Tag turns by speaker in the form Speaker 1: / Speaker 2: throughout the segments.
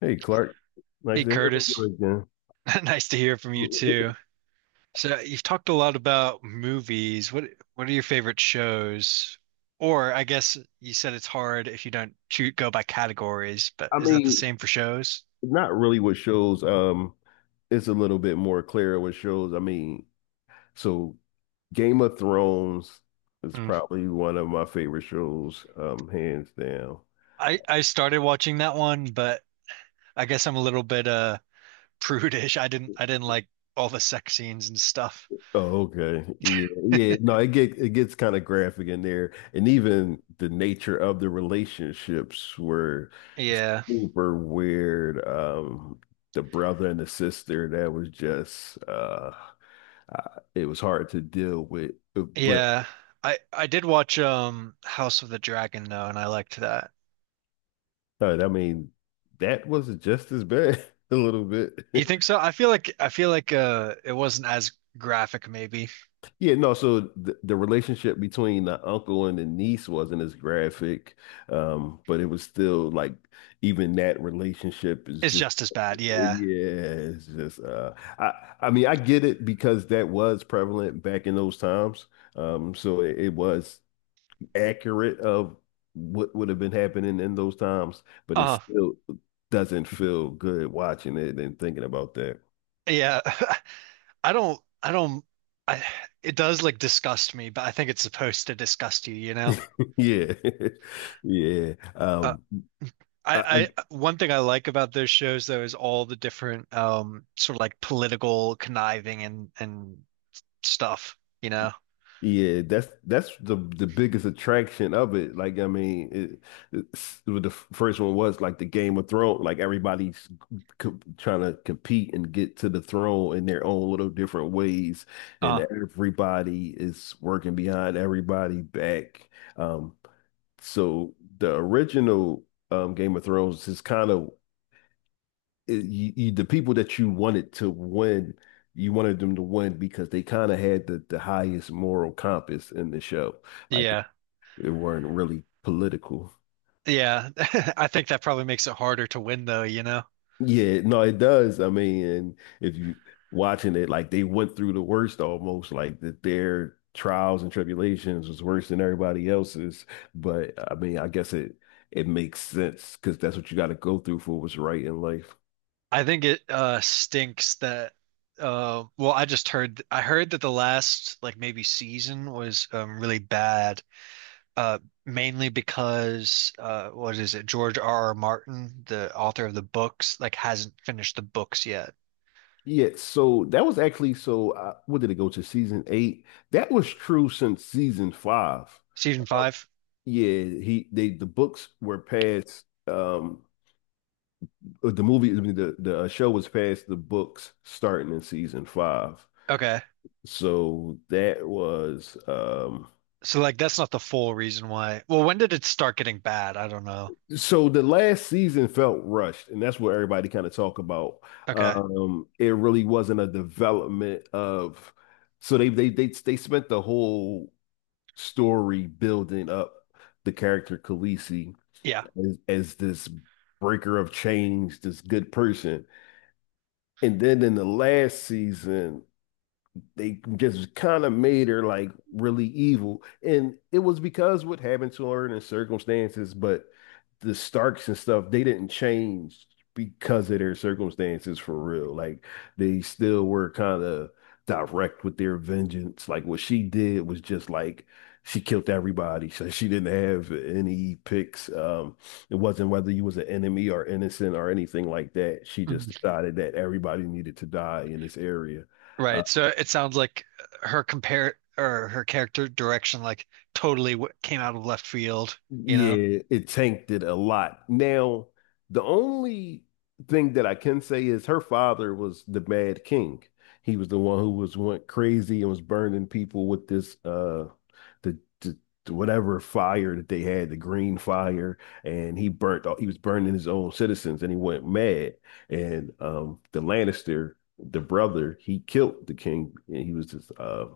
Speaker 1: Hey, Clark. Nice
Speaker 2: Hey
Speaker 1: to hear from
Speaker 2: Curtis,
Speaker 1: you
Speaker 2: nice to hear from you
Speaker 1: again.
Speaker 2: too. So you've talked a lot about movies. What are your favorite shows? Or I guess you said it's hard if you don't shoot go by categories, but
Speaker 1: I
Speaker 2: is that the
Speaker 1: mean,
Speaker 2: same for shows?
Speaker 1: not really what shows. It's a little bit more clear what shows. So Game of Thrones is
Speaker 2: Hmm.
Speaker 1: probably one of my favorite shows, hands down.
Speaker 2: I started watching that one, but I guess I'm a little bit prudish. I didn't like all the sex scenes and stuff.
Speaker 1: Oh, okay. Yeah, yeah. No, it gets kind of graphic in there, and even the nature of the relationships were
Speaker 2: Yeah.
Speaker 1: super weird. The brother and the sister that was just it was hard to deal with. But
Speaker 2: Yeah. I did watch House of the Dragon though, and I liked that.
Speaker 1: uh, I mean, that was just as bad a little bit.
Speaker 2: You think so? I feel like it wasn't as graphic maybe.
Speaker 1: Yeah, no. So the relationship between the uncle and the niece wasn't as graphic, but it was still like even that relationship is
Speaker 2: It's
Speaker 1: just
Speaker 2: just as bad. Yeah.
Speaker 1: yeah, it's just I I mean I get it because that was prevalent back in those times. So it was accurate of what would have been happening in those times, but it
Speaker 2: Uh
Speaker 1: still doesn't feel good watching it and thinking about that.
Speaker 2: yeah. I don't I it does like disgust me, but I think it's supposed to disgust you, you know?
Speaker 1: Yeah. Yeah.
Speaker 2: Uh,
Speaker 1: I
Speaker 2: I one thing I like about those shows though is all the different sort of like political conniving and stuff, you know?
Speaker 1: yeah, that's the biggest attraction of it. Well, the first one was like the Game of Thrones, like everybody's co trying to compete and get to the throne in their own little different ways,
Speaker 2: Uh
Speaker 1: and everybody is working behind everybody back. Um So the original Game of Thrones is kind of the people that you wanted to win, you wanted them to win because they kind of had the highest moral compass in the show. Like
Speaker 2: yeah.
Speaker 1: they weren't really political.
Speaker 2: Yeah. I think that probably makes it harder to win though, you know?
Speaker 1: Yeah, no, it does. I mean, and if you watching it, like they went through the worst almost, like that their trials and tribulations was worse than everybody else's. But I mean, I guess it makes sense because that's what you got to go through for what's right in life.
Speaker 2: I think it stinks that well I just heard I heard that the last like maybe season was really bad uh mainly because what is it George R. R. Martin the author of the books like hasn't finished the books yet.
Speaker 1: Yeah, so that was actually so. What did it go to season eight? That was true since season five.
Speaker 2: Season
Speaker 1: Uh,
Speaker 2: five?
Speaker 1: yeah, he they the books were past, the movie I mean, the show was past the books starting in season five.
Speaker 2: Okay.
Speaker 1: So that was
Speaker 2: So like that's not the full reason why. Well, when did it start getting bad? I don't know.
Speaker 1: so the last season felt rushed, and that's what everybody kind of talk about.
Speaker 2: Okay.
Speaker 1: It really wasn't a development of. So they spent the whole story building up the character Khaleesi
Speaker 2: Yeah.
Speaker 1: as this breaker of chains, this good person. And then in the last season, they just kind of made her like really evil. And it was because what happened to her and the circumstances, but the Starks and stuff, they didn't change because of their circumstances for real. Like they still were kind of direct with their vengeance. Like what she did was just like she killed everybody. So she didn't have any picks. It wasn't whether you was an enemy or innocent or anything like that. She just decided that everybody needed to die in this area.
Speaker 2: Right. So it sounds like her compare or her character direction like totally w came out of left field, you know?
Speaker 1: Yeah, it tanked it a lot. Now, the only thing that I can say is her father was the Mad King. He was the one who was went crazy and was burning people with this the, the the whatever fire that they had, the green fire, and he burnt all, he was burning his own citizens and he went mad. And the Lannister, the brother, he killed the king and he was just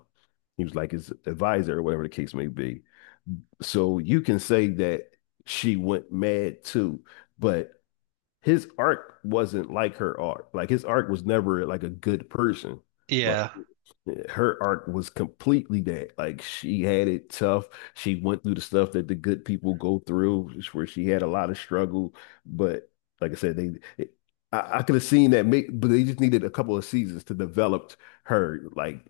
Speaker 1: he was like his advisor or whatever the case may be. So you can say that she went mad too, but his arc wasn't like her arc. Like his arc was never like a good person. Like
Speaker 2: Yeah.
Speaker 1: her arc was completely that. Like she had it tough. She went through the stuff that the good people go through, just where she had a lot of struggle. But like I said, I could have seen that make, but they just needed a couple of seasons to develop her. Like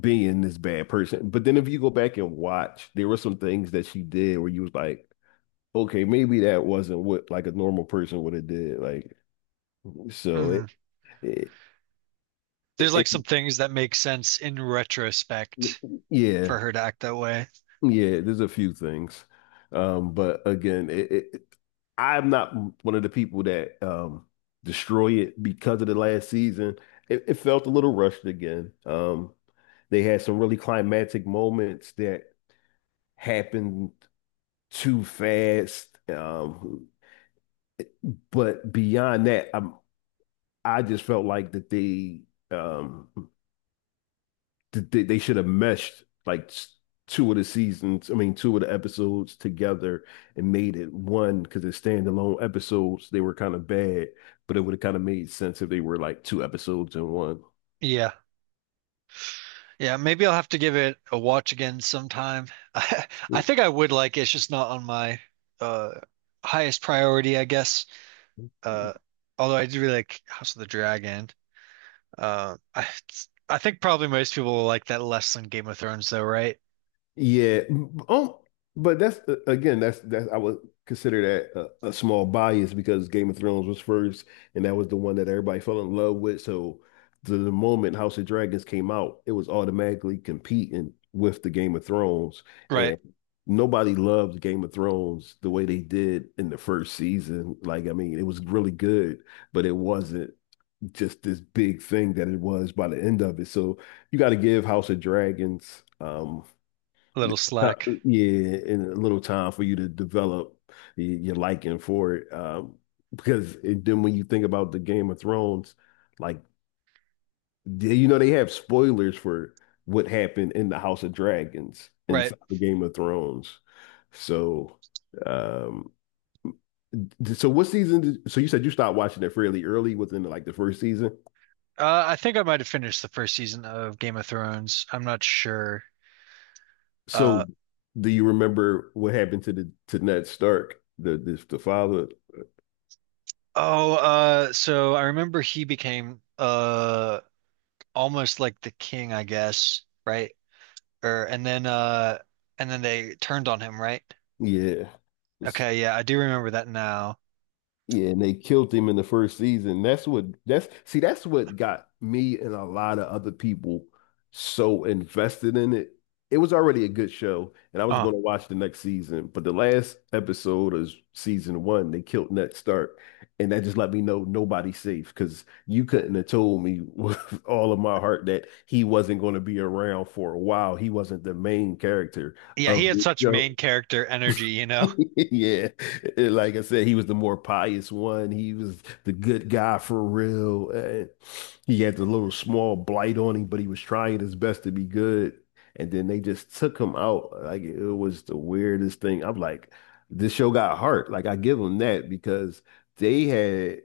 Speaker 1: being this bad person. But then if you go back and watch, there were some things that she did where you was like, okay, maybe that wasn't what like a normal person would have did. Like so
Speaker 2: Mm.
Speaker 1: it it
Speaker 2: There's like
Speaker 1: it-
Speaker 2: some things that make sense in retrospect
Speaker 1: yeah,
Speaker 2: for her to act that way.
Speaker 1: yeah, there's a few things. But again, it I'm not one of the people that destroy it because of the last season. It felt a little rushed again. They had some really climactic moments that happened too fast. But beyond that, I just felt like that they um they should have meshed like two of the seasons, I mean two of the episodes together and made it one because they're standalone episodes. They were kind of bad, but it would have kind of made sense if they were like two episodes in one.
Speaker 2: Yeah. Yeah, maybe I'll have to give it a watch again sometime. I, I think I would like it. It's just not on my uh highest priority, I guess. Uh although I do really like House of the Dragon. Uh I I think probably most people will like that less than Game of Thrones though, right?
Speaker 1: Yeah. Um, but that's again, that's I would consider that a small bias because Game of Thrones was first, and that was the one that everybody fell in love with. So the moment House of Dragons came out, it was automatically competing with the Game of Thrones,
Speaker 2: Right.
Speaker 1: and nobody loved Game of Thrones the way they did in the first season. Like, I mean, it was really good, but it wasn't just this big thing that it was by the end of it. So you got to give House of Dragons.
Speaker 2: A little
Speaker 1: Uh,
Speaker 2: slack.
Speaker 1: Yeah, and a little time for you to develop your liking for it. Then when you think about the Game of Thrones, like they, you know they have spoilers for what happened in the House of Dragons
Speaker 2: Right.
Speaker 1: inside the Game of Thrones. So, um, so you said you stopped watching it fairly early within like the first season.
Speaker 2: I think I might have finished the first season of Game of Thrones. I'm not sure. Uh,
Speaker 1: So, do you remember what happened to the to Ned Stark, the father?
Speaker 2: oh, so I remember he became almost like the king, I guess, right? Or and then they turned on him, right?
Speaker 1: Yeah.
Speaker 2: Okay, yeah, I do remember that now.
Speaker 1: Yeah, and they killed him in the first season. That's what got me and a lot of other people so invested in it. It was already a good show, and I was
Speaker 2: Uh,
Speaker 1: going to watch the next season, but the last episode of season one, they killed Ned Stark, and that just let me know nobody's safe because you couldn't have told me with all of my heart that he wasn't going to be around for a while. He wasn't the main character
Speaker 2: yeah, he
Speaker 1: of
Speaker 2: had
Speaker 1: the
Speaker 2: such
Speaker 1: show.
Speaker 2: main character energy, you know.
Speaker 1: Yeah, like I said, he was the more pious one. He was the good guy for real. And he had the little small blight on him, but he was trying his best to be good. And then they just took him out. Like it was the weirdest thing. I'm like, this show got heart. Like I give them that because they had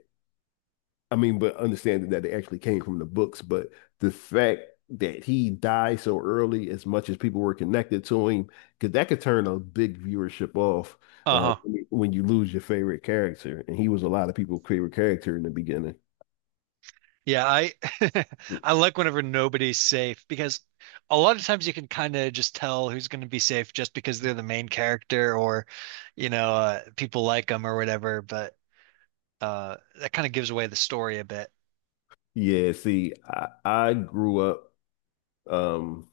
Speaker 1: I mean, but understanding that they actually came from the books, but the fact that he died so early, as much as people were connected to him, because that could turn a big viewership off uh,
Speaker 2: Uh-huh.
Speaker 1: when you lose your favorite character. And he was a lot of people's favorite character in the beginning.
Speaker 2: Yeah, I
Speaker 1: Mm.
Speaker 2: I like whenever nobody's safe because a lot of times you can kind of just tell who's going to be safe just because they're the main character or you know people like them or whatever. But that kind of gives away the story a bit.
Speaker 1: Yeah, see, I grew up um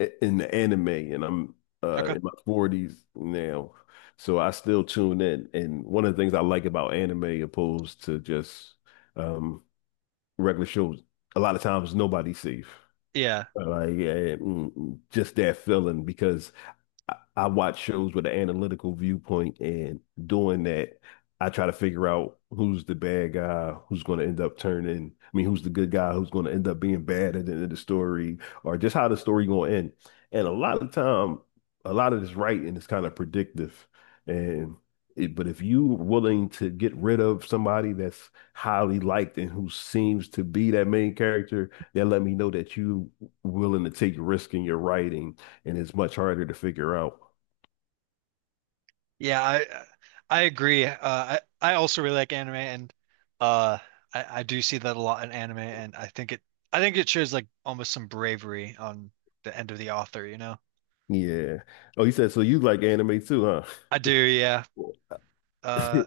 Speaker 1: in the anime and I'm
Speaker 2: Okay.
Speaker 1: in my 40s now. So I still tune in. And one of the things I like about anime opposed to just um regular shows, a lot of times nobody's safe.
Speaker 2: Yeah,
Speaker 1: Like yeah, just that feeling because I watch shows with an analytical viewpoint, and doing that, I try to figure out who's the bad guy, who's going to end up turning. I mean, who's the good guy, who's going to end up being bad at the end of the story, or just how the story going to end. And a lot of time, a lot of this writing is kind of predictive, and it, but if you willing to get rid of somebody that's highly liked and who seems to be that main character, that let me know that you willing to take risk in your writing and it's much harder to figure out.
Speaker 2: yeah, I agree. I also really like anime and uh, I do see that a lot in anime and I think it shows like almost some bravery on the end of the author. You know,
Speaker 1: Yeah. Oh, you said so you like anime too,
Speaker 2: I do. Yeah.
Speaker 1: huh?
Speaker 2: Uh,